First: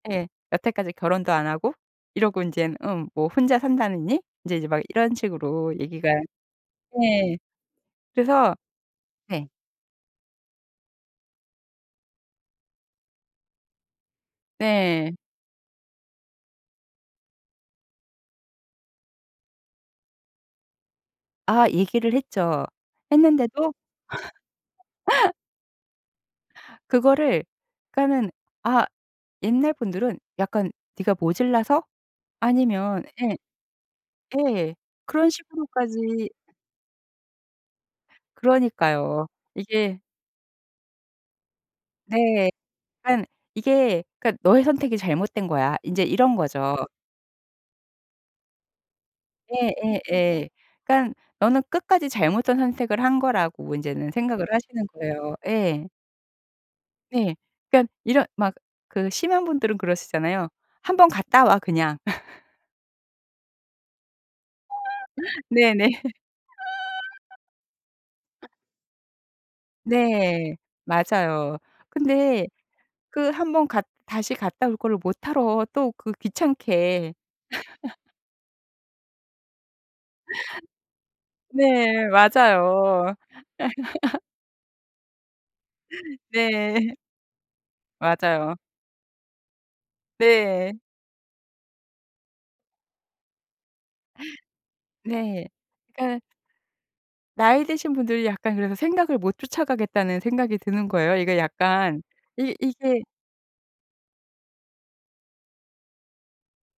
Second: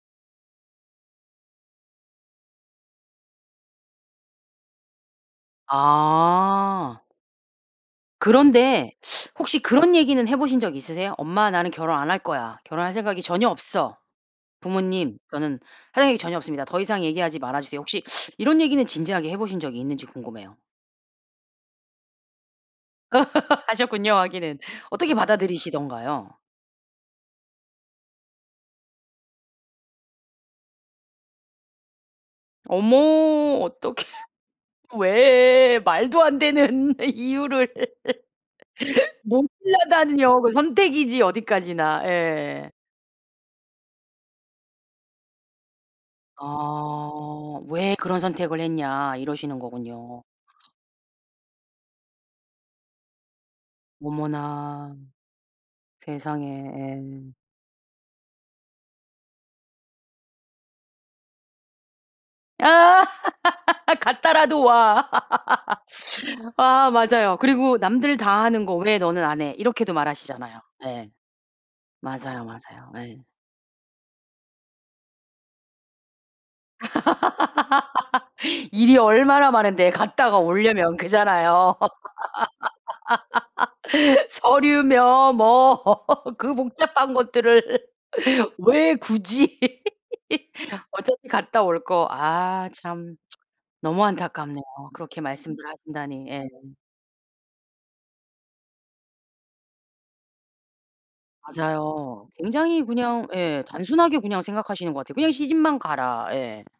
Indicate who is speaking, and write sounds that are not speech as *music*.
Speaker 1: 예. 여태까지 결혼도 안 하고 이러고 인젠 음 뭐 혼자 산다느니 이제, 이제 막 이런 식으로 얘기가
Speaker 2: 아.
Speaker 1: 예. 그래서
Speaker 2: 그런데
Speaker 1: 네.
Speaker 2: 혹시 그런 얘기는 해 보신 적 있으세요? "엄마. 나는 결혼 안 할 거야. 결혼할 생각이 전혀 없어.
Speaker 1: 네.
Speaker 2: 부모님. 저는 할 이야기 전혀 없습니다. 더 이상 얘기하지 말아 주세요." 혹시 이런 얘기는 진지하게 해 보신 적이 있는지 궁금해요.
Speaker 1: 아 얘기를 했죠.
Speaker 2: *laughs*
Speaker 1: 했는데도
Speaker 2: 하셨군요 하기는. 어떻게
Speaker 1: *laughs*
Speaker 2: 받아들이시던가요?
Speaker 1: 그거를 그러니까는 아 옛날 분들은 약간 "네가 모질라서?" 아니면 예.
Speaker 2: 어머 어떡해.
Speaker 1: 예. 그런
Speaker 2: 왜 말도
Speaker 1: 식으로까지
Speaker 2: 안 되는 이유를 *laughs*
Speaker 1: 그러니까요. 이게
Speaker 2: 모자라다니요 그 선택이지 어디까지나
Speaker 1: 네.
Speaker 2: 예.
Speaker 1: 그러니까 이게 "그러니까 너의 선택이 잘못된 거야." 인제 이런 거죠.
Speaker 2: 아. "왜 그런 선택을 했냐." 이러시는 거군요.
Speaker 1: 예예예. 그러니까 너는 끝까지 잘못된 선택을 한 거라고 인제는 생각을 하시는
Speaker 2: 어머나.
Speaker 1: 거예요 예.
Speaker 2: 세상에 예.
Speaker 1: 네. 그러니까 이런 막 그 심한 분들은 그러시잖아요. "1 번 갔다 와 그냥." *laughs*
Speaker 2: 아. *laughs* "갔다라도 와."
Speaker 1: 네네.
Speaker 2: *laughs* 아 맞아요. 그리고 "남들 다 하는 거 왜 너는 안 해." 이렇게도
Speaker 1: 네.
Speaker 2: 말하시잖아요 예.
Speaker 1: 맞아요.
Speaker 2: 맞아요,
Speaker 1: 근데
Speaker 2: 맞아요 예.
Speaker 1: 그 1 번 갔 다시 갔다 올 거를 뭣하러 또 그 귀찮게. *laughs*
Speaker 2: *laughs* 일이 얼마나 많은데 갔다가 오려면 그렇잖아요.
Speaker 1: 네. 맞아요. *laughs*
Speaker 2: *laughs* 서류며 뭐 그
Speaker 1: 네.
Speaker 2: 복잡한 것들을
Speaker 1: 맞아요.
Speaker 2: 왜 굳이.
Speaker 1: 네.
Speaker 2: *laughs* 어차피 갔다 올 거 아 참 *tsk* 너무 안타깝네요 그렇게
Speaker 1: 네.
Speaker 2: 말씀들
Speaker 1: 그러니까
Speaker 2: 하신다니 예.
Speaker 1: 나이 드신 분들이 약간 그래서 생각을 못 쫓아가겠다는 생각이 드는 거예요 이게 약간.
Speaker 2: 맞아요.
Speaker 1: 이
Speaker 2: 굉장히
Speaker 1: 이게
Speaker 2: 그냥 예 단순하게 그냥 생각하시는 것 같아요. "그냥 시집만 가라." 예.